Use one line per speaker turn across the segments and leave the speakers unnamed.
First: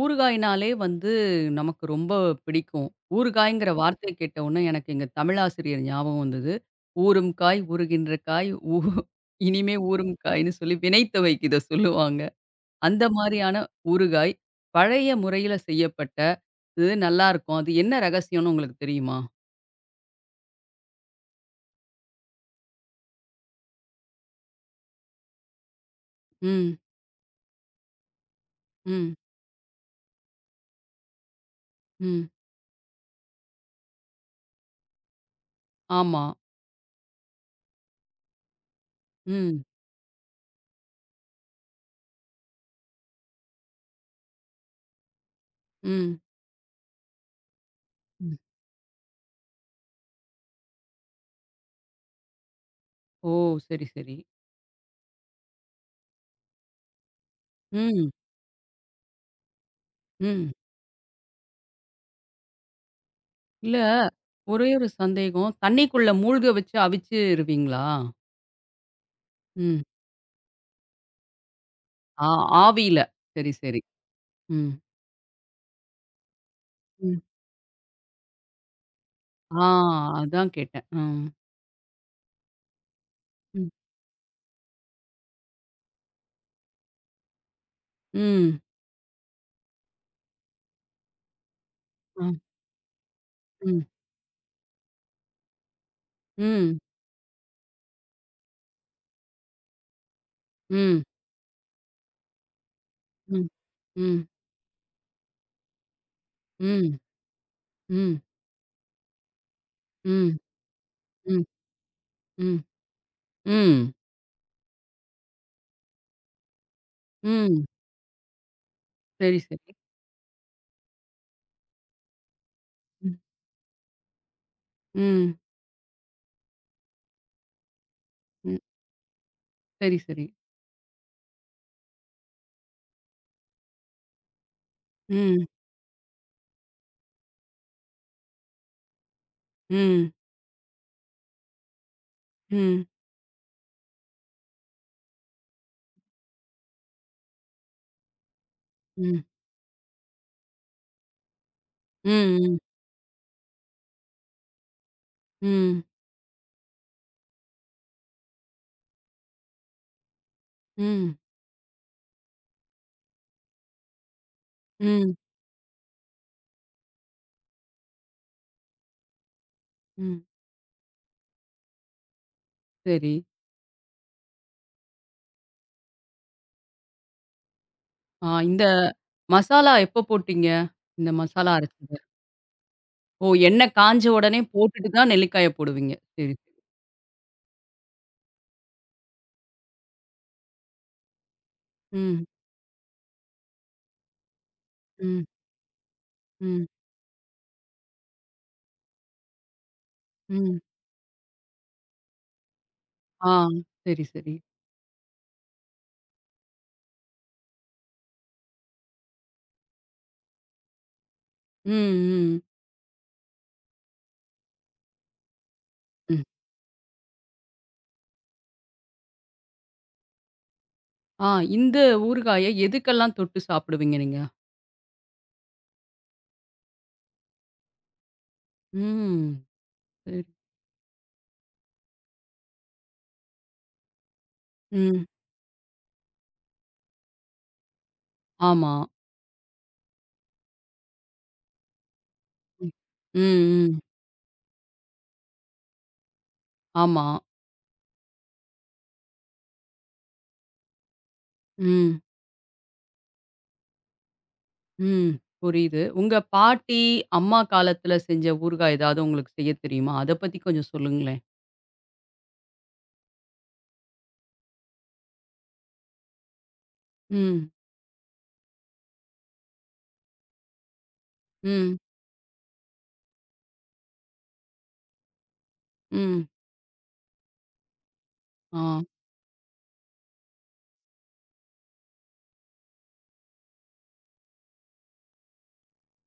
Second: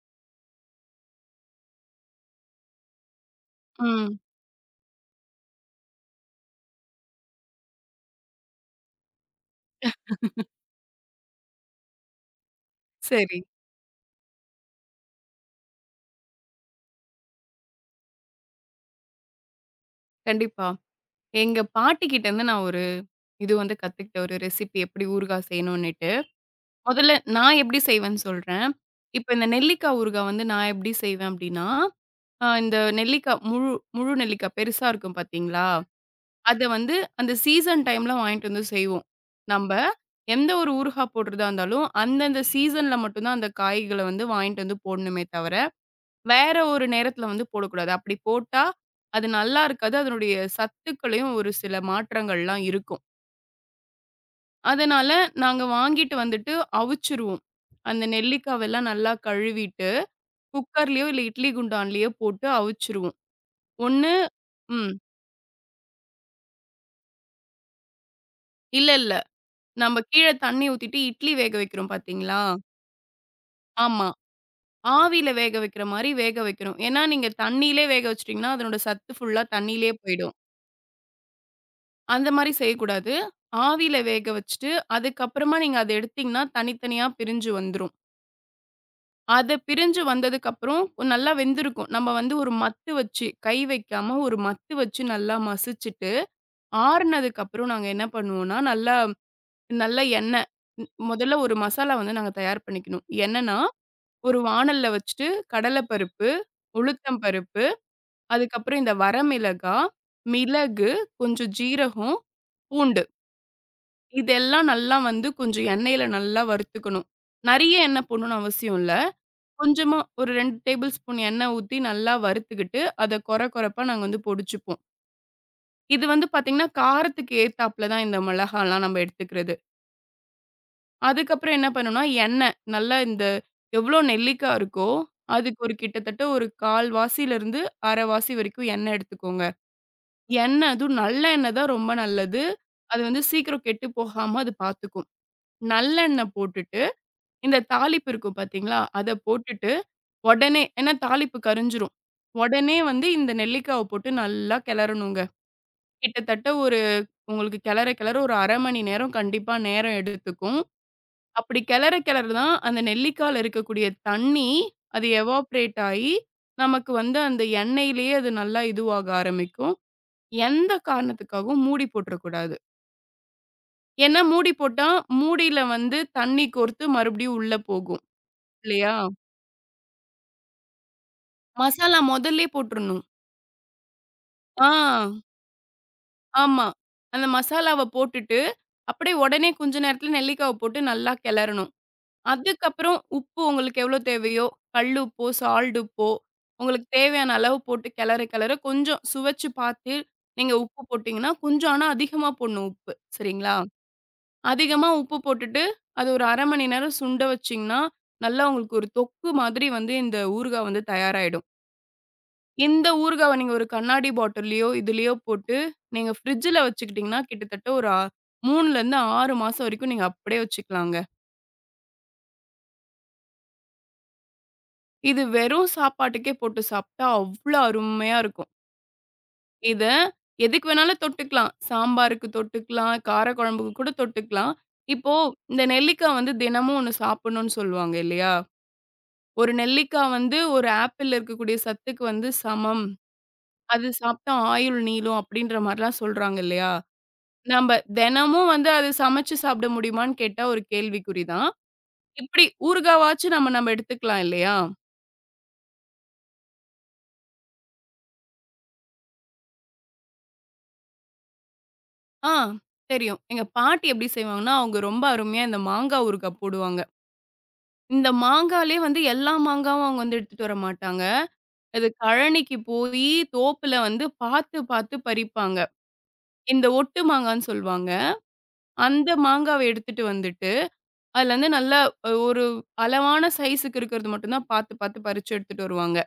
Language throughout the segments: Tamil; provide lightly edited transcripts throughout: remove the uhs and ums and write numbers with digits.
ஊறுகாய்னாலே வந்து நமக்கு ரொம்ப பிடிக்கும். ஊறுகாய்ங்கிற வார்த்தைய
ம்.
கேட்டவுனே எனக்கு எங்க தமிழாசிரியர் ஞாபகம் வந்தது. ஊறும் காய், ஊறுகின்ற காய், இனிமே ஊறும் காய்ன்னு சொல்லி வினை துவைக்கு இத சொல்லுவாங்க. அந்த
சரி.
மாரியான ஊறுகாய், பழைய முறையில செய்யப்பட்ட, இது நல்லாருக்கும். அது என்ன ரகசியம்னு உங்களுக்கு தெரியுமா?
கண்டிப்பா. எங்க பாட்டிகிட்டருந்து நான் ஒரு இது வந்து கத்துக்கிட்டேன். ஒரு ரெசிபி எப்படி ஊறுகாய் செய்யணும்னுட்டு.
ம்,
முதல்ல நான் எப்படி செய்வேன்னு சொல்றேன்.
ம்,
இப்ப இந்த நெல்லிக்காய் ஊறுகாய் வந்து நான் எப்படி செய்வேன் அப்படின்னா,
ம்.
இந்த நெல்லிக்காய் முழு முழு நெல்லிக்காய் பெருசா இருக்கும் பார்த்தீங்களா?
ஆமா.
அத வந்து அந்த சீசன் டைம்ல வாங்கிட்டு வந்து செய்வோம்.
ம்,
நம்ப எந்த ஒரு ஊறுகாய் போடுறதா இருந்தாலும், அந்தந்த சீசன்ல மட்டும் தான் அந்த காய்கள வந்து வாங்கிட்டு வந்து போடணுமே தவிர
ம்,
வேற ஒரு நேரத்துல வந்து போடக்கூடாது. அப்படி
ம்.
போட்டா, அது நல்லா இருக்காது. அதனுடைய சத்துக்களையும் ஒரு சில மாற்றங்கள்லாம் இருக்கும்.
ஓ! சரி, சரி.
அதனால நாங்க வாங்கிட்டு வந்துட்டு அவிச்சுருவோம். அந்த
ம்,
நெல்லிக்காவெல்லாம் நல்லா கழுவிட்டு,
ம்.
குக்கர்லயோ இல்ல இட்லி குண்டான்லயோ போட்டு அவிச்சுருவோம்.
இல்ல,
ஒண்ணு
ஒரே ஒரு
ம்.
சந்தேகம். தண்ணிக்குள்ள மூழ்க வச்சு அவிச்சிருவீங்களா?
இல்ல, இல்ல.
ம்.
நம்ம கீழ தண்ணி ஊத்திட்டு இட்லி வேக வைக்கிறோம்
ஆ
பாத்தீங்களா?
ஆவியில. சரி, சரி.
ஆமா.
ம்.
ஆவியில வேக வைக்கிற மாரி வேக வைக்கணும். ஏன்னா,
ம்.
நீங்க தண்ணீலே வேக வச்சுட்டீங்கன்னா, அதனோட சத்து ஃபுல்லா
ஆ
தண்ணீலயே போயிடும்.
அதான் கேட்டேன். ம்.
அந்த மாரி செய்யக்கூடாது.
ம்.
ஆவியில வேக வச்சுட்டு, அதுக்கப்புறமா நீங்க அத எடுத்தீங்கன்னா, தனித்தனியா பிரிஞ்சு வந்துரும்.
ம்.
அத பிரிஞ்சு வந்ததுக்கப்புறம் நல்லா வெந்திருக்கும். நம்ம
ஆ.
வந்து ஒரு மத்து வச்சு, கை
ம்.
வைக்காம ஒரு மத்து வச்சு நல்லா மசிச்சுட்டு,
ம்.
ஆறுனதுக்கப்புறம் நாங்க என்ன பண்ணுவோம்னா, நல்லா நல்ல எண்ணெய்
ம்.
முதல்ல ஒரு மசாலா வந்து நாங்க தயார் பண்ணிக்கணும்.
ம்.
என்னன்னா,
ம்.
ஒரு வாணல்ல வச்சுட்டு கடல பருப்பு,
ம்.
உளுத்தம் பருப்பு,
ம்.
அதுக்கப்புறம் இந்த வரமிளகாய்,
ம்.
மிளகு,
ம்.
கொஞ்சம் ஜீரகம்,
ம்.
பூண்டு
ம்.
இதெல்லாம் நல்லா வந்து கொஞ்சம் எண்ணெயில நல்லா வறுத்துக்கணும்.
ம்.
நெறைய எண்ணெய் போடணும்னு அவசியம் இல்ல.
சரி, சரி.
கொஞ்சமா ஒரு 2 டேபிள் ஸ்பூன் எண்ணெய் ஊத்தி நல்லா வறுத்துக்கிட்டு,
ம்.
அத கொர கொரப்பா நாங்க வந்து பொடிச்சுப்போம்.
ம்.
இது வந்து பார்த்தீங்கன்னா, காரத்துக்கு ஏத்தாப்புல தான் இந்த
ம்.
மிளகாலாம் நம்ம எடுத்துக்கிறது.
சரி, சரி.
அதுக்கப்புறம் என்ன பண்ணணும்னா, எண்ணெய் நல்லா இந்த எவ்வளோ நெல்லிக்கா இருக்கோ,
ம்.
அதுக்கு ஒரு கிட்டத்தட்ட ஒரு 1/4 வாசியிலிருந்து 1/2 வாசி வரைக்கும் எண்ணெய் எடுத்துக்கோங்க.
ம்.
எண்ணெய் அதுவும் நல்லெண்ணெய் தான் ரொம்ப நல்லது.
ம்.
அது வந்து சீக்கிரம் கெட்டு போகாம அது பார்த்துக்கும். நல்லெண்ணெய் போட்டுட்டு இந்த தாளிப்பு இருக்கும் பார்த்தீங்களா? அத
ம்.
போட்டுட்டு, உடனே ஏன்னா தாளிப்பு கரிஞ்சிரும்.
ம்.
உடனே வந்து இந்த நெல்லிக்காவ போட்டு நல்லா கிளறணுங்க.
ம்.
கிட்டத்தட்ட ஒரு உங்களுக்கு கிளற கிளற ஒரு 1/2 மணி நேரம் கண்டிப்பா நேரம் எடுத்துக்கும்.
ம். ம்.
அப்படி கிளற கிளற தான் அந்த நெல்லிக்கால இருக்கக்கூடிய தண்ணி, அது
ம்.
எவாப்ரேட் ஆயி, நமக்கு வந்து அந்த எண்ணெயிலேயே அது நல்லா இதுவாக ஆரம்பிக்கும்.
ம்.
எந்த காரணத்துக்காகவும் மூடி போட்டுறக்கூடாது.
சரி.
ஏன்னா மூடி போட்டா, மூடியில வந்து தண்ணி கோர்த்து மறுபடியும் உள்ள போகும்.
இந்த
இல்லையா?
மசாலா எப்போ போட்டீங்க? இந்த மசாலா அரைச்சது.
மசாலா மொதல்லயே போட்டுறணும்.
ஓ! எண்ணெய் காஞ்ச உடனே
ஆ,
போட்டுட்டு தான் நெல்லிக்காய போடுவீங்க. சரி, சரி.
ஆமா. அந்த மசாலாவ போட்டுட்டு, அப்படியே உடனே கொஞ்ச நேரத்துல நெல்லிக்காவ போட்டு நல்லா கிளறணும்.
ம்,
அதுக்கப்புறம் உப்பு உங்களுக்கு எவ்வளோ தேவையோ,
ம்,
கல்லுப்போ, சால்ட் உப்போ,
ம்,
உங்களுக்கு தேவையான அளவு போட்டு கிளற கிளற கொஞ்சம் சுவைச்சு பார்த்து நீங்க
ம்.
உப்பு போட்டீங்கன்னா, கொஞ்சம் ஆனா அதிகமா போடணும் உப்பு.
ஆ
சரிங்களா?
சரி, சரி.
அதிகமா உப்பு போட்டுட்டு, அது ஒரு 1/2 மணி நேரம் சுண்ட வச்சீங்கன்னா, நல்லா உங்களுக்கு ஒரு தொக்கு மாதிரி வந்து இந்த ஊறுகாய் வந்து தயாராயிடும்.
ம், ம்,
இந்த ஊறுகாவ நீங்க ஒரு கண்ணாடி பாட்டில்லயோ, இதுலயோ போட்டு நீங்க
ம்.
ஃப்ரிட்ஜ்ல வச்சுக்கிட்டீங்கன்னா, கிட்டத்தட்ட ஒரு 3லருந்து 6 மாசம் வரைக்கும் நீங்க அப்படியே வச்சுக்கலாங்க.
ஆ இந்த ஊறுகாய எதுக்கெல்லாம் தொட்டு சாப்பிடுவீங்க நீங்க?
இது வெறும் சாப்பாட்டுக்கே போட்டு சாப்ட்டா அவ்ளோ அருமையா இருக்கும்.
ம்.
இத
சரி.
எதுக்கு வேணாலும் தொட்டுக்கலாம். சாம்பாருக்கு தொட்டுக்கலாம், கார குழம்புக்கு கூட தொட்டுக்கலாம்.
ம்.
இப்போ இந்த நெல்லிக்கா வந்து தினமும் ஒண்ணு சாப்பிடணும்னு சொல்லுவாங்க இல்லையா?
ஆமா.
ஒரு நெல்லிக்கா வந்து ஒரு ஆப்பிள்ல இருக்கக்கூடிய சத்துக்கு வந்து
ம்.
சமம்.
ம், ம்.
அது சாப்ட்டா ஆயுள் நீளும் அப்படின்ற மாரிலாம் சொல்றாங்க இல்லையா?
ஆமா.
நம்ப தினமும் வந்து அது சமைச்சு சாப்பிட முடியுமான்னு கேட்டா ஒரு கேள்விக்குறி தான்.
ம்,
இப்டி ஊறுகாவாச்சும் நம்ம நம்ம எடுத்துக்கலாம் இல்லையா?
ம். புரியுது. உங்க பாட்டி, அம்மா காலத்துல செஞ்ச ஊறுகாய் ஏதாவது உங்களுக்கு செய்ய தெரியுமா? அத பத்தி கொஞ்சம் சொல்லுங்களேன்.
ஆ தெரியும். எங்க பாட்டி எப்டி செய்வாங்கன்னா, அவங்க ரொம்ப அருமையா இந்த மாங்கா ஊறுகாய் போடுவாங்க.
ம்,
இந்த மாங்காலே வந்து எல்லா மாங்காவும் அவங்க வந்து எடுத்துட்டு வர மாட்டாங்க.
ம்,
அது கழனிக்கு போயி தோப்புல வந்து பாத்து பாத்து பறிப்பாங்க.
ம்.
இந்த ஒட்டு மாங்கான்னு சொல்லுவாங்க.
ஆ,
அந்த மாங்காவ எடுத்துட்டு வந்துட்டு, அதுலருந்து நல்லா ஒரு அளவான சைஸுக்கு இருக்கிறது மட்டும் தான் பாத்து பாத்து பறிச்சு எடுத்துட்டு வருவாங்க.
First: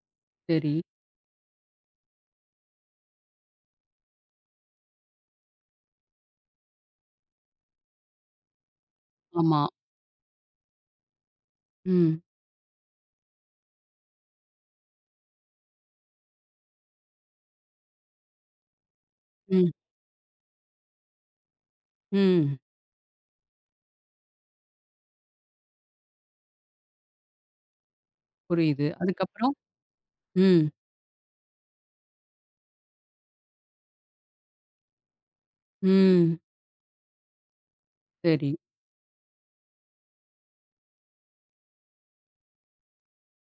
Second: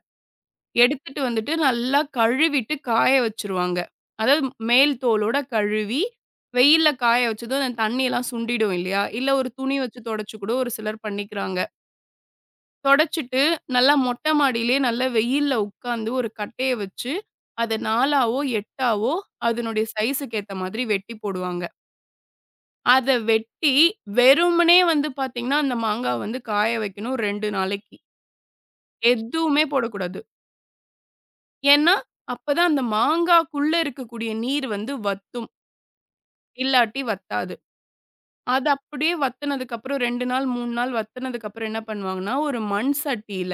சரி.
எடுத்துட்டு வந்துட்டு நல்லா கழுவிட்டு காய வச்சுருவாங்க. அதாவது மேல் தோலோட கழுவி, வெயில்ல காய வச்சதும் அந்த தண்ணியெல்லாம் சுண்டிடும் இல்லையா? இல்ல ஒரு
ஆமா.
துணி வச்சு தொடச்சு கூட ஒரு சிலர் பண்ணிக்கிறாங்க.
ம்.
தொடச்சுட்டு நல்லா மொட்டை மாடியிலேயே நல்லா வெயில்ல உட்காந்து ஒரு கட்டைய வச்சு, அத 4ஆவோ, 8ஆவோ
ம்.
அதனுடைய சைஸுக்கு ஏத்த மாதிரி வெட்டி போடுவாங்க.
ம்.
அத வெட்டி வெறுமனே வந்து பார்த்தீங்கன்னா, அந்த மாங்காவ வந்து காய வைக்கணும் 2 நாளைக்கு.
புரியுது. அதுக்கப்புறம்?
எதுவுமே போடக்கூடாது.
ம்.
ஏன்னா, அப்பதான் அந்த மாங்காக்குள்ள இருக்கக்கூடிய நீர் வந்து வத்தும்.
ம்.
இல்லாட்டி வத்தாது.
சரி.
அது அப்படியே வத்துனதுக்கப்புறம் 2 நாள், 3 நாள் வத்துனதுக்கப்புறம் என்ன பண்ணுவாங்கன்னா, ஒரு மண் சட்டியில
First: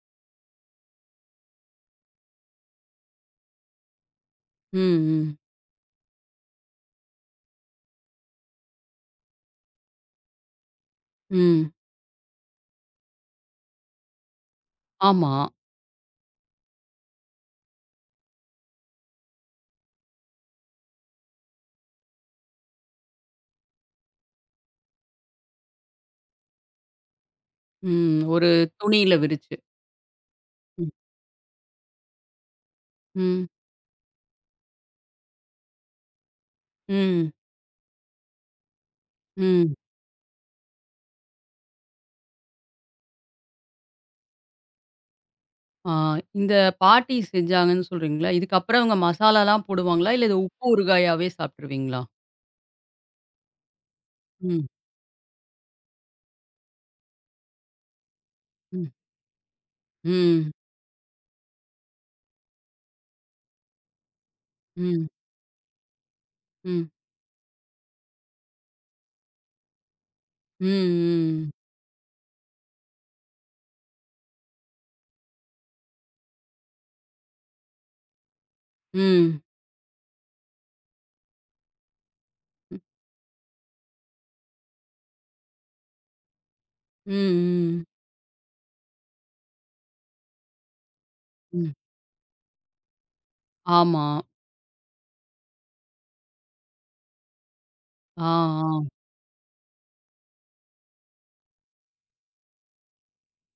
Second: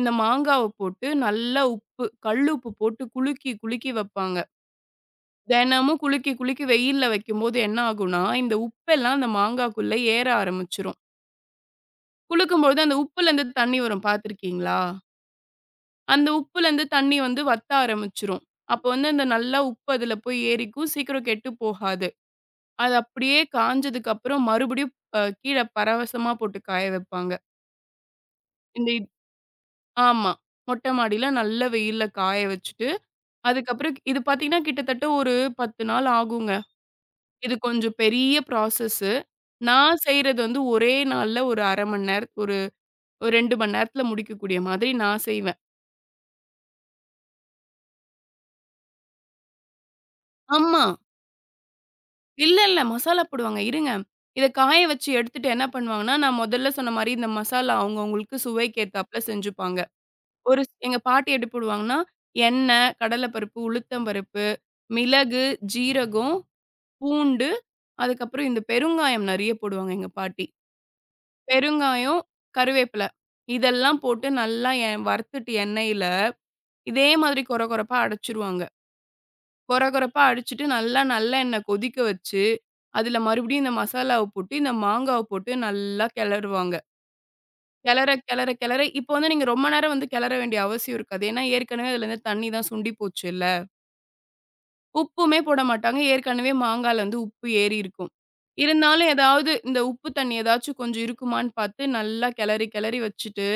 இந்த மாங்காவ போட்டு நல்லா உப்பு, கல்லுப்பு போட்டு குலுக்கி, குலுக்கி வப்பாங்க.
ம். ம்.
தினமும் குலுக்கி, குலுக்கி வெயில்ல வைக்கும்போது என்ன ஆகும்னா, இந்த உப்பெல்லாம் அந்த மாங்காக்குள்ள ஏற ஆரம்பிச்சுரும்.
ம்.
குலுக்கும்பொழுது அந்த உப்புலேருந்து தண்ணி வரும் பார்த்துருக்கீங்களா?
ஆமா.
அந்த உப்புலேருந்து தண்ணி வந்து வத்த ஆரம்பிச்சுரும். அப்ப வந்து அந்த நல்லா உப்பு அதுல போய் ஏறிக்கும். சீக்கிரம் கெட்டு போகாது. அது அப்படியே காஞ்சதுக்கு அப்புறம் மறுபடியும் கீழ பரவசமா போட்டு காய வைப்பாங்க.
ம். ஒரு
இந்த இத்
துணியில விரிச்சு.
ஆமா.
ம்.
மொட்டை மாடியில நல்ல வெயில்ல காய வச்சுட்டு,
ம்.
அதுக்கப்புறம் இது பார்த்தீங்கன்னா, கிட்டத்தட்ட ஒரு 10 நாள் ஆகுங்க.
ம்.
இது கொஞ்சம் பெரிய ப்ராசஸ்ஸு.
ம்.
நான் செய்றது வந்து ஒரே நாள்ல ஒரு 1/2 மணி நேரம் ஒரு ஒரு 2 மணி நேரத்தில முடிக்கக்கூடிய மாதிரி நான் செய்வேன்.
ஆ இந்த பாட்டி செஞ்சாங்கன்னு சொல்றீங்களா? இதுக்கப்புறம் அவங்க மசாலாலாம் போடுவாங்களா? இல்ல இது உப்பு
ஆமா.
ஊறுகாயாவே சாப்ட்டுருவீங்களா?
இல்ல, இல்ல. மசாலா போடுவாங்க. இருங்க. இத
ம்.
காய வச்சு எடுத்துட்டு என்ன பண்ணுவாங்கன்னா, நான் முதல்ல சொன்ன மாரி இந்த மசாலா அவங்கவங்களுக்கு சுவைக்கு
ம்.
ஏத்தாப்புல செஞ்சுப்பாங்க.
ம்.
எங்க பாட்டி எப்படி போடுவாங்கன்னா, எண்ணெய், கடலைப்பருப்பு, உளுத்தம் பருப்பு,
ம்.
மிளகு, ஜீரகம்,
ம்.
பூண்டு, அதுக்கப்புறம் இந்த பெருங்காயம் நெறைய போடுவாங்க எங்க பாட்டி.
ம். ம்.
பெருங்காயம், கருவேப்பில இதெல்லாம் போட்டு நல்லா வறுத்துட்டு எண்ணெயில, இதே மாதிரி கொர கொரப்பா அடைச்சுருவாங்க.
ம்.
கொர கொரப்பா அடிச்சுட்டு நல்லா நல்லெண்ணெய் கொதிக்க வச்சு,
ம்.
அதுல மறுபடியும் இந்த மசாலாவ போட்டு, இந்த மாங்காவ போட்டு நல்லா கிளறுவாங்க.
ம்.
கிளற கிளற கிளற இப்போ வந்து நீங்க ரொம்ப நேரம் வந்து கிளற வேண்டிய அவசியம் இருக்காது. ஏன்னா
ம்.
ஏற்கனவே அதுலேருந்து தண்ணி தான் சுண்டி போச்சுல்ல.
ஆமா.
உப்புமே போட மாட்டாங்க. ஏற்கனவே மாங்கால வந்து உப்பு ஏறி இருக்கும்.
ஆ, ஆ.
இருந்தாலும் ஏதாவது இந்த உப்பு தண்ணி ஏதாச்சும் கொஞ்சம் இருக்குமான்னு பார்த்து நல்லா கிளறி கிளறி வச்சுட்டு,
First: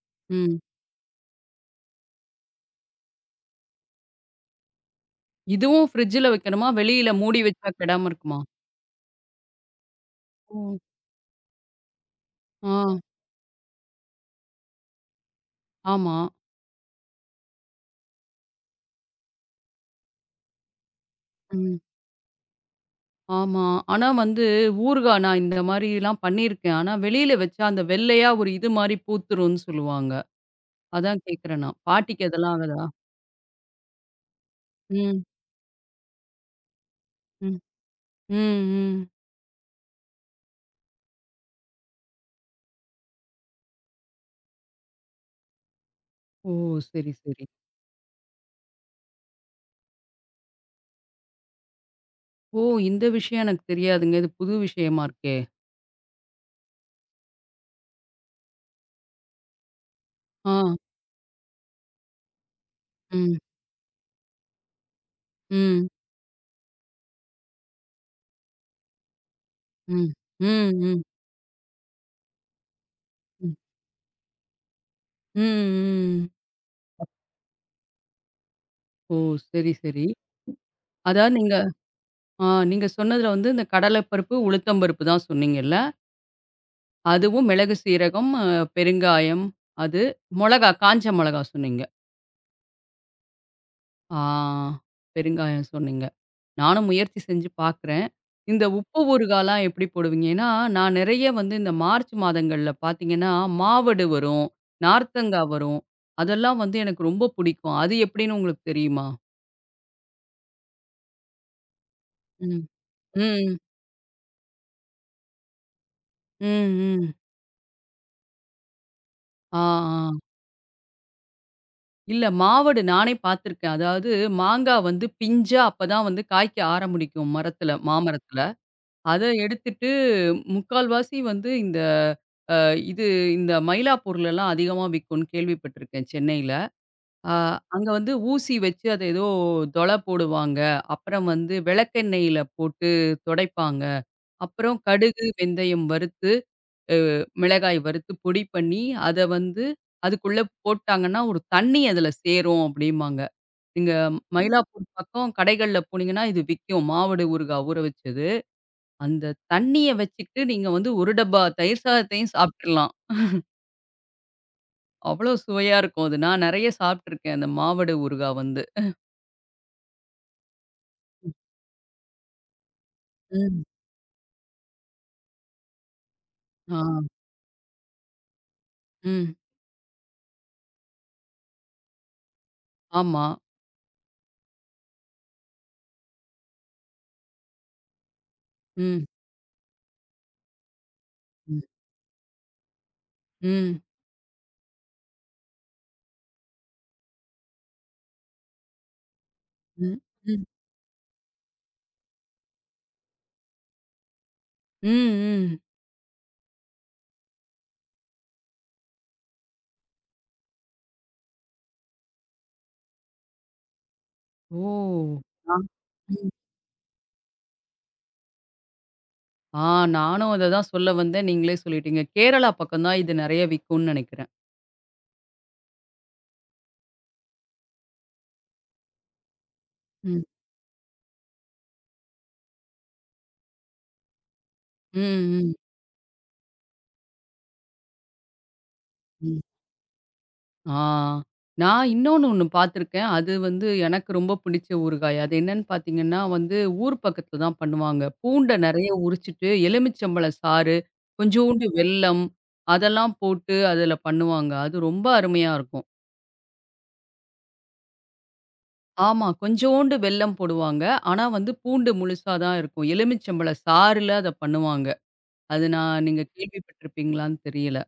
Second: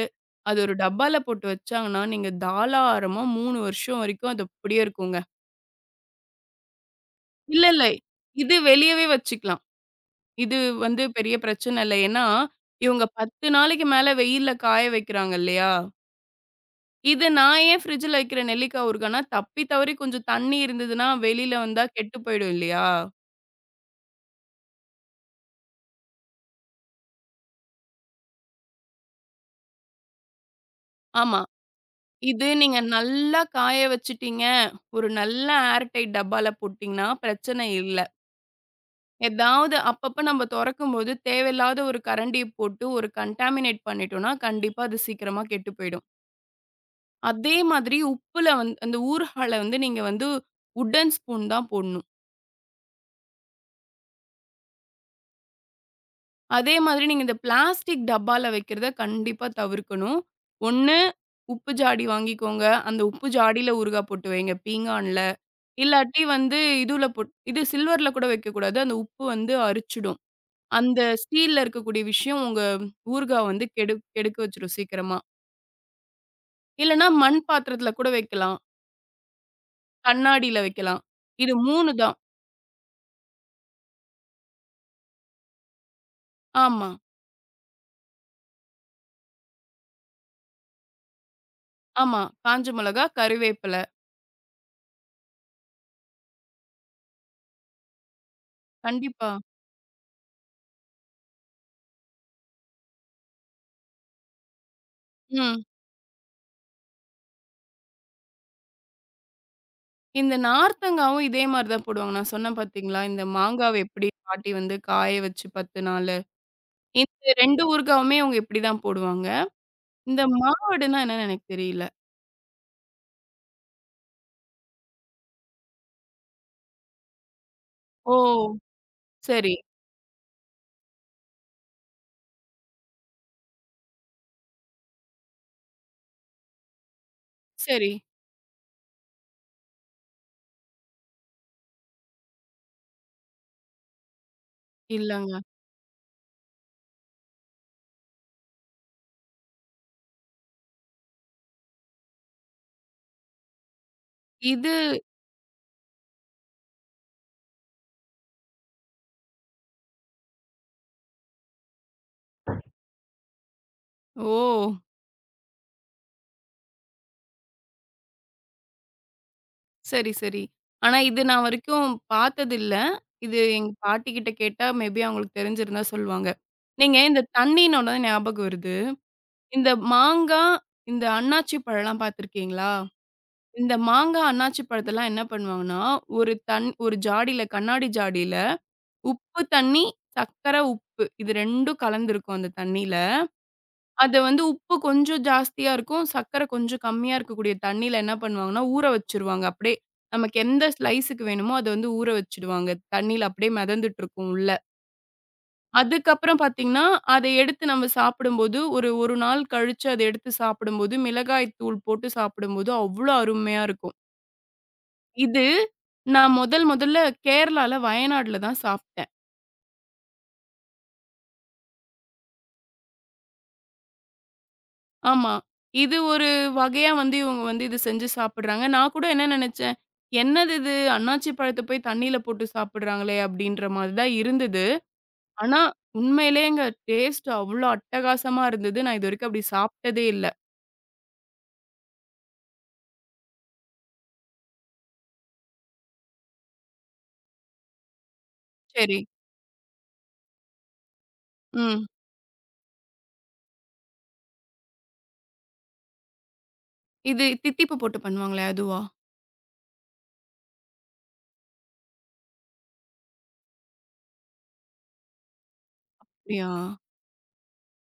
அது
ம்.
ஒரு டப்பால போட்டு வச்சாங்கன்னா, நீங்க தாராளமா 3 வருஷம் வரைக்கும் அது அப்படியே இருக்குங்க.
இதுவும் ஃப்ரிட்ஜ்ல வைக்கணுமா? வெளியில மூடி
இல்ல,
வச்சா
இல்ல.
கெடாம இருக்குமா?
இது வெளியவே வச்சுக்கலாம். இது
ஓ!
வந்து பெரிய பிரச்சனை இல்ல. ஏன்னா,
ஆ,
இவங்க 10 நாளைக்கு மேல வெயில்ல காய வைக்கிறாங்க இல்லையா?
ஆமா.
இது நான் ஏன் ஃப்ரிட்ஜ்ல வைக்கிற நெல்லிக்காய் ஊறுகாய்னா, தப்பி தவறி கொஞ்சம் தண்ணி இருந்ததுன்னா, வெளில
ம்.
வந்தா கெட்டு போயிடும் இல்லையா?
ஆமா. ஆனா வந்து ஊறுகா நான் இந்த மாரிலாம் பண்ணியிருக்கேன். ஆனா வெளியில வச்சா அந்த வெள்ளையா ஒரு இது மாரி பூத்துரும்ன்னு சொல்லுவாங்க. அதான்
ஆமா.
கேட்கிறேன் நான். பாட்டிக்கு
இது
அதெல்லாம்
நீங்க
ஆகாதா?
நல்லா காய வச்சுட்டீங்க, ஒரு
ம்,
நல்ல ஏர் டைட் டப்பால போட்டீங்கன்னா,
ம்,
பிரச்சனை இல்ல.
ம், ம்.
ஏதாவது அப்பப்ப நம்ம தொறக்கும்போது, தேவையில்லாத ஒரு கரண்டிய போட்டு ஒரு கண்டாமினேட் பண்ணிட்டோம்னா, கண்டிப்பா அது சீக்கிரமா கெட்டு போயிடும்.
ஓ! சரி, சரி.
அதே மாதிரி உப்புல வந்து அந்த ஊறுகால வந்து நீங்க வந்து உட்டன் ஸ்பூன் தான் போடணும்.
ஓ! இந்த விஷயம் எனக்கு தெரியாதுங்க. இது புது விஷயமா இருக்கே!
அதே மாதிரி நீங்க இந்த பிளாஸ்டிக் டப்பால வைக்கிறத கண்டிப்பா தவிர்க்கணும்.
ஆ,
ஒண்ணு உப்பு ஜாடி வாங்கிக்கோங்க. அந்த உப்பு
ம்,
ஜாடியில ஊறுகா போட்டு வைங்க பீங்கான்ல.
ம், ம்,
இல்லாட்டி வந்து இதுல இது சில்வர்ல கூட வைக்கக்கூடாது. அந்த உப்பு வந்து
ம்,
அரிச்சிடும்.
ம்,
அந்த
ம்,
ஸ்டீல்ல இருக்கக்கூடிய விஷயம் உங்க ஊறுகாவ
ம்,
வந்து கெடு கெடுக்க வச்சுரும் சீக்கிரமா.
ம்.
இல்லன்னா மண் பாத்திரத்துல கூட வைக்கலாம்.
ஓ! சரி, சரி.
கண்ணாடியில வைக்கலாம்.
அதாவது
இது
நீங்க
3 தான்.
நீங்க சொன்னதுல வந்து இந்த கடலை பருப்பு, உளுத்தம் பருப்பு தான் சொன்னீங்கல்ல?
ஆமா.
அதுவும் மிளகு, சீரகம், பெருங்காயம், அது மொளகா, காஞ்ச மொளகா சொன்னீங்க.
ஆமா. காஞ்ச மிளகா, கருவேப்பில.
ஆ பெருங்காயம் சொன்னீங்க. நானும் முயற்சி செஞ்சு பார்க்குறேன். இந்த உப்பு
கண்டிப்பா.
ஊறுகாலாம் எப்படி போடுவீங்க? ஏன்னா, நான் நெறைய வந்து இந்த மார்ச் மாதங்கள்ல பார்த்தீங்கன்னா, மாவடு வரும், நார்த்தங்கா
ம்.
வரும். அதெல்லாம் வந்து எனக்கு ரொம்ப பிடிக்கும். அது எப்படின்னு உங்களுக்கு தெரியுமா?
இந்த நார்த்தங்காவும் இதே மாரி தான் போடுவாங்க. நான் சொன்னேன்
ம்.
பார்த்தீங்களா? இந்த
ம்.
மாங்காவ எப்படி பாட்டி வந்து காய வச்சு 10 நாளு.
ம். ம்.
இந்த 2 ஊறுகாவுமே அவங்க இப்படி தான் போடுவாங்க.
ஆ, ஆ.
இந்த மாவடுனா என்னன்னு எனக்கு தெரியல.
இல்ல மாவடு நானே பார்த்துருக்கேன். அதாவது மாங்கா வந்து பிஞ்சா அப்பதான் வந்து காய்க்க ஆரம்பிக்கும் மரத்துல,
ஓ!
மாமரத்துல. அத
சரி,
எடுத்துட்டு 3/4வாசி வந்து இந்த அ இது இந்த மயிலாப்பூர்லலாம் அதிகமா விக்கும்னு கேள்விப்பட்டுருக்கேன் சென்னையில. அ அங்க
சரி.
வந்து ஊசி வச்சு அத ஏதோ தொல போடுவாங்க. அப்புறம் வந்து விளக்கெண்ணெயில போட்டு தொடைப்பாங்க. அப்புறம் கடுகு,
இல்லங்க.
வெந்தயம் வறுத்து, அ மிளகாய் வறுத்து பொடி பண்ணி, அத வந்து அதுக்குள்ள போட்டாங்கன்னா, ஒரு தண்ணி அதுல சேரும் அப்டிம்பாங்க. நீங்க
இது
மயிலாப்பூர் பக்கம் கடைகள்ல போனீங்கன்னா, இது விக்கும். மாவடு ஊறுகாய் ஊற வச்சது. அந்த தண்ணிய வச்சுக்கிட்டு நீங்க வந்து 1 டப்பா தயிர் சாதத்தையும் சாப்பிட்டுறலாம்.
ஓ!
அவ்வளோ சுவையா இருக்கும் அது. நான் நெறைய சாப்பிட்டுருக்கேன். அந்த மாவடு ஊறுகாய் வந்து.
சரி, சரி. ஆனா இது நான் வரைக்கும் பார்த்ததில்ல. இது
ம்.
எங்க பாட்டி கிட்ட கேட்டா மேபி அவங்களுக்கு தெரிஞ்சிருந்தா சொல்லுவாங்க.
ஆ.
நீங்க இந்த தண்ணீனோன ஞாபகம் வருது.
ம்.
இந்த மாங்கா, இந்த அண்ணாச்சி பழம்லாம் பார்த்திருக்கீங்களா?
ஆமா.
இந்த மாங்கா, அண்ணாச்சி பழத்தெல்லாம் என்ன பண்ணுவாங்கன்னா, ஒரு ஜாடில கண்ணாடி ஜாடில
ம்.
உப்பு தண்ணி, சர்க்கரை, உப்பு இது
ம்.
2ம் கலந்திருக்கும் அந்த தண்ணீல.
ம்.
அத வந்து உப்பு கொஞ்சம் ஜாஸ்தியா இருக்கும். சர்க்கரை கொஞ்சம் கம்மியா இருக்கக்கூடிய தண்ணீல என்ன பண்ணுவாங்கன்னா, ஊற வச்சுருவாங்க. அப்படியே
ம்.
நமக்கு
ம்.
எந்த ஸ்லைஸுக்கு வேணுமோ, அத வந்து ஊற வச்சுடுவாங்க. தண்ணீல அப்படியே மிதந்துட்டு இருக்கும் உள்ள.
ம். ம்.
அதுக்கப்புறம் பார்த்தீங்கன்னா, அத எடுத்து நம்ம சாப்பிடும்போது, ஒரு 1 நாள் கழிச்சு அத எடுத்து சாப்பிடும்போது, மிளகாய் தூள் போட்டு சாப்பிடும்போது அவ்ளோ அருமையா இருக்கும்.
ஓ!
இது
ஆ. ம்.
நான் முதல் முதல்ல கேரளால வயநாட்ல தான் சாப்பிட்டேன்.
ஆ நானும் அத தான் சொல்ல வந்தேன். நீங்களே சொல்லிட்டீங்க. கேரளா பக்கம் தான் இது நெறைய விக்கும்னு நெனைக்கிறேன்.
ஆமா. இது ஒரு வகையா வந்து இவங்க வந்து இத செஞ்சு சாப்பிடுறாங்க. நான் கூட என்ன நெனச்சேன்,
ம்.
"என்னது இது அண்ணாச்சி பழத்த போய் தண்ணீல போட்டு சாப்பிடுறாங்களே!" அப்படின்ற மாரி தான் இருந்தது.
ம். ம்.
ஆனா உண்மையிலேங்க டேஸ்ட் அவ்ளோ அட்டகாசமா இருந்தது. நான் இதுவரைக்கும்
ம்.
அப்படி சாப்பிட்டதே இல்ல.
ஆ. நான் ஒண்ணு பார்த்துருக்கேன். அது வந்து எனக்கு ரொம்ப பிடிச்ச ஊறுகாய். அது என்னன்னு பார்த்தீங்கன்னா, வந்து ஊர் பக்கத்துல தான் பண்ணுவாங்க. பூண்ட நெறைய
சரி.
உரிச்சுட்டு, எலுமிச்சம்பழ சாறு, கொஞ்சூண்டு
ம்.
வெல்லம் அதெல்லாம் போட்டு அதுல பண்ணுவாங்க. அது ரொம்ப அருமையா இருக்கும்.
இது தித்திப்பு போட்டு பண்ணுவாங்களே அதுவா?
ஆமா. கொஞ்சோண்டு வெல்லம் போடுவாங்க. ஆனா வந்து பூண்டு முழுசா தான் இருக்கும். எலுமிச்சம்பழ சாறுல அத பண்ணுவாங்க. அது நான் நீங்க
அப்படியா?
கேள்விப்பட்டிருப்பீங்களான்னு தெரியல.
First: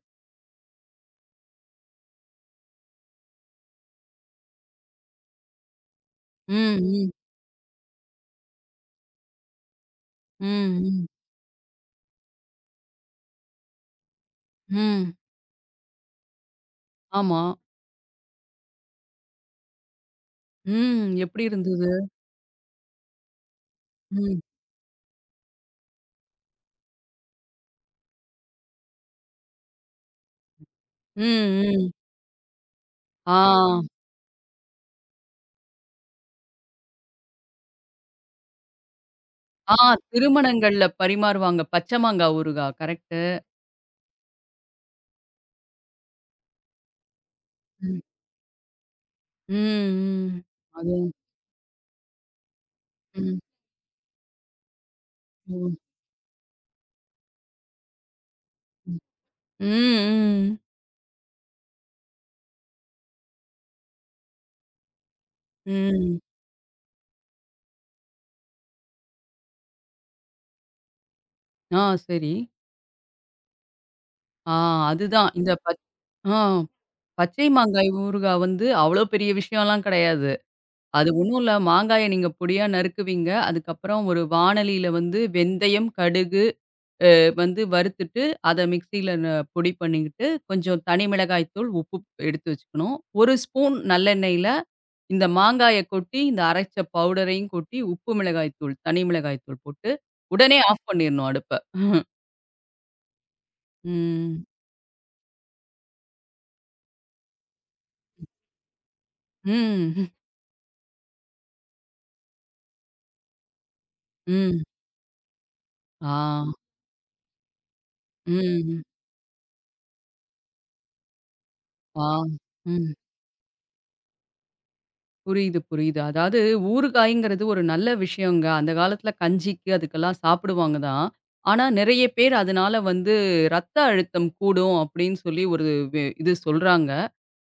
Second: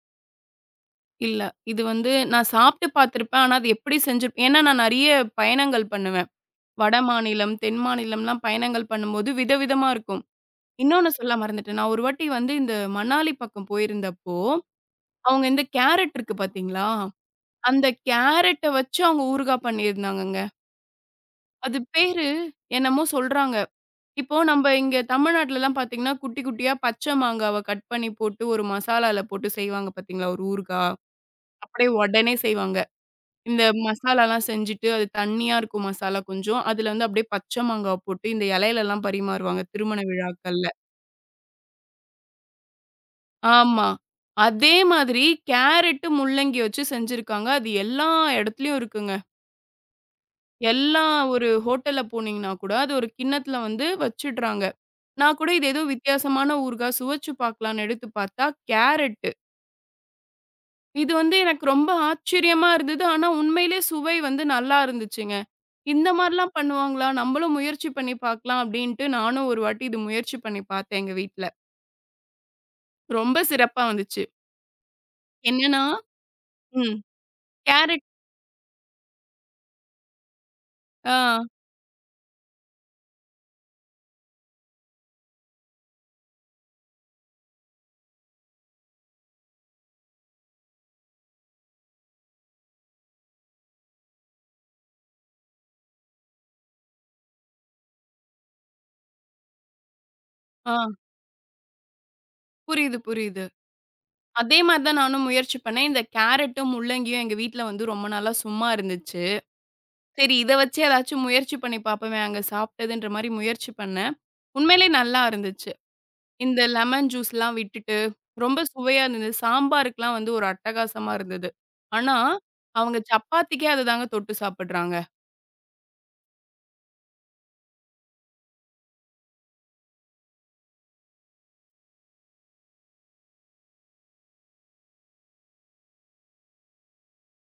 இல்ல. இது வந்து நான் சாப்பிட்டு பார்த்துருப்பேன். ஆனா அது எப்படி செஞ்சிருப்பேன் ஏன்னா நான் நெறைய பயணங்கள் பண்ணுவேன்.
ம்,
வட
ம்,
மாநிலம், தென் மாநிலம்லாம் பயணங்கள் பண்ணும்போது விதவிதமா இருக்கும்.
ம், ம்,
இன்னொன்னு சொல்ல மறந்துட்டேன். நான் ஒரு வாட்டி வந்து இந்த மணாலி பக்கம் போயிருந்தப்போ,
ம்.
அவங்க இந்த கேரட் இருக்கு பார்த்தீங்களா?
ஆமா.
அந்த கேரட்ட வச்சு அவங்க ஊறுகாய் பண்ணியிருந்தாங்கங்க.
ம். எப்படி
அது
இருந்தது?
பேரு என்னமோ சொல்றாங்க. இப்போ
ம்,
நம்ப இங்க தமிழ்நாட்டுலலாம் பார்த்தீங்கன்னா, குட்டி குட்டியா பச்சை மாங்காவ கட் பண்ணி போட்டு ஒரு மசாலால போட்டு செய்வாங்க பார்த்தீங்களா? ஒரு ஊறுகா.
ம்,
அப்படியே
ம்.
உடனே செய்வாங்க.
ஆ,
இந்த மசாலாலாம் செஞ்சுட்டு, அது தண்ணியா இருக்கும் மசாலா கொஞ்சம். அதுல வந்து அப்படியே பச்சை மாங்கா போட்டு, இந்த இலையிலலாம் பரிமாறுவாங்க
ஆ
திருமண விழாக்கள்ல.
திருமணங்கள்ல பரிமாறுவாங்க. பச்சை மாங்கா ஊறுகா. கரெக்ட்டு.
ஆமா. அதே மாதிரி கேரட்டு, முள்ளங்கி வச்சு செஞ்சிருக்காங்க. அது
ம்.
எல்லா இடத்துலயும் இருக்குங்க.
ம், ம். அது
எல்லா ஒரு ஹோட்டல்ல போனீங்கன்னா கூட, அது ஒரு
ம்.
கிண்ணத்துல வந்து வச்சுடுறாங்க. நான் கூட இது
ம்.
ஏதோ வித்தியாசமான ஊறுகா சுவைச்சு பார்க்கலான்னு எடுத்து பார்த்தா, கேரட்
ம், ம்.
இது வந்து எனக்கு ரொம்ப ஆச்சரியமா இருந்தது. ஆனா, உண்மையிலேயே சுவை வந்து நல்லா இருந்துச்சுங்க. இந்த
ம்.
மாரிலாம் பண்ணுவாங்களா? நம்மளும் முயற்சி பண்ணி பார்க்கலாம் அப்டின்ட்டு நானும் ஒரு வாட்டி இது முயற்சி பண்ணி பார்த்தேன் எங்க வீட்ல.
ஆ சரி.
ரொம்ப சிறப்பா வந்துச்சு.
ஆ அதுதான். இந்த பச்
என்னன்னா
ஆ
ம்.
பச்சை மாங்காய்
கேரட்
ஊறுகா வந்து அவ்வளோ பெரிய விஷயம்லாம் கிடையாது. அது ஒண்ணும்
ஆ,
இல்ல. மாங்காய நீங்க பொடியா நறுக்குவீங்க. அதுக்கப்புறம் ஒரு வாணலியில வந்து வெந்தயம், கடுகு வந்து வறுத்துட்டு, அத மிக்ஸியில பொடி பண்ணிக்கிட்டு, கொஞ்சம் தனி மிளகாய் தூள், உப்பு எடுத்து வச்சுக்கணும். 1 ஸ்பூன் நல்லெண்ணெயில இந்த மாங்காய கொட்டி, இந்த அரைச்ச பவுடரையும் கொட்டி, உப்பு மிளகாய் தூள், தனி மிளகாய் தூள் போட்டு, உடனே
ஆ.
ஆஃப் பண்ணிறணும் அடுப்ப.
புரியுது, புரியுது.
ம்.
அதே மாரி தான் நானும் முயற்சி பண்ணேன். இந்த கேரட்டும், முள்ளங்கியும் எங்க வீட்ல வந்து ரொம்ப நாளா சும்மா இருந்துச்சு.
ம்.
சரி இத வச்சு ஏதாச்சும் முயற்சி பண்ணி பார்ப்போமே, அங்க சாப்பிட்டதுன்ற மாரி முயற்சி பண்ணேன்.
ம்.
உண்மையிலேயே நல்லா இருந்துச்சு.
ஆ.
இந்த லெமன் ஜூஸ்லாம் விட்டுட்டு, ரொம்ப
ம்.
சுவையா இருந்தது. சாம்பாருக்குலாம் வந்து ஒரு அட்டகாசமா இருந்தது.
ஆ.
ஆனா,
ம்.
அவங்க சப்பாத்திக்கே அததாங்க தொட்டு சாப்பிடுறாங்க.
புரியுது, புரியுது. அதாவது ஊறுகாய்ங்கிறது ஒரு நல்ல விஷயங்க. அந்த காலத்துல கஞ்சிக்கு அதுக்கெல்லாம் சாப்பிடுவாங்க தான். ஆனா நெறைய பேர் அதனால வந்து ரத்த அழுத்தம் கூடும் அப்படின்னு சொல்லி ஒரு இது சொல்றாங்க.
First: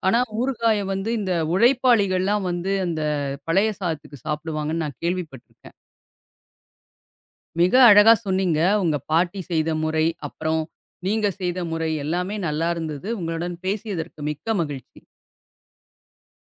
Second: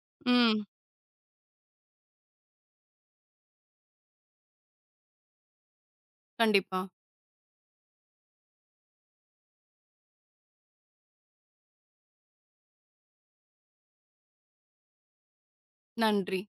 ஆனா ம்.
ம்.
ஊறுகாய வந்து இந்த உழைப்பாளிகள்லாம் வந்து அந்த பழைய சாதத்துக்கு சாப்பிடுவாங்கன்னு நான் கேள்விப்பட்டுருக்கேன்.
கண்டிப்பா.
மிக அழகா சொன்னீங்க. உங்க பாட்டி செய்த முறை, அப்புறம் நீங்க செய்த முறை எல்லாமே நல்லா இருந்தது. உங்களுடன் பேசியதற்கு மிக்க மகிழ்ச்சி.
நன்றி.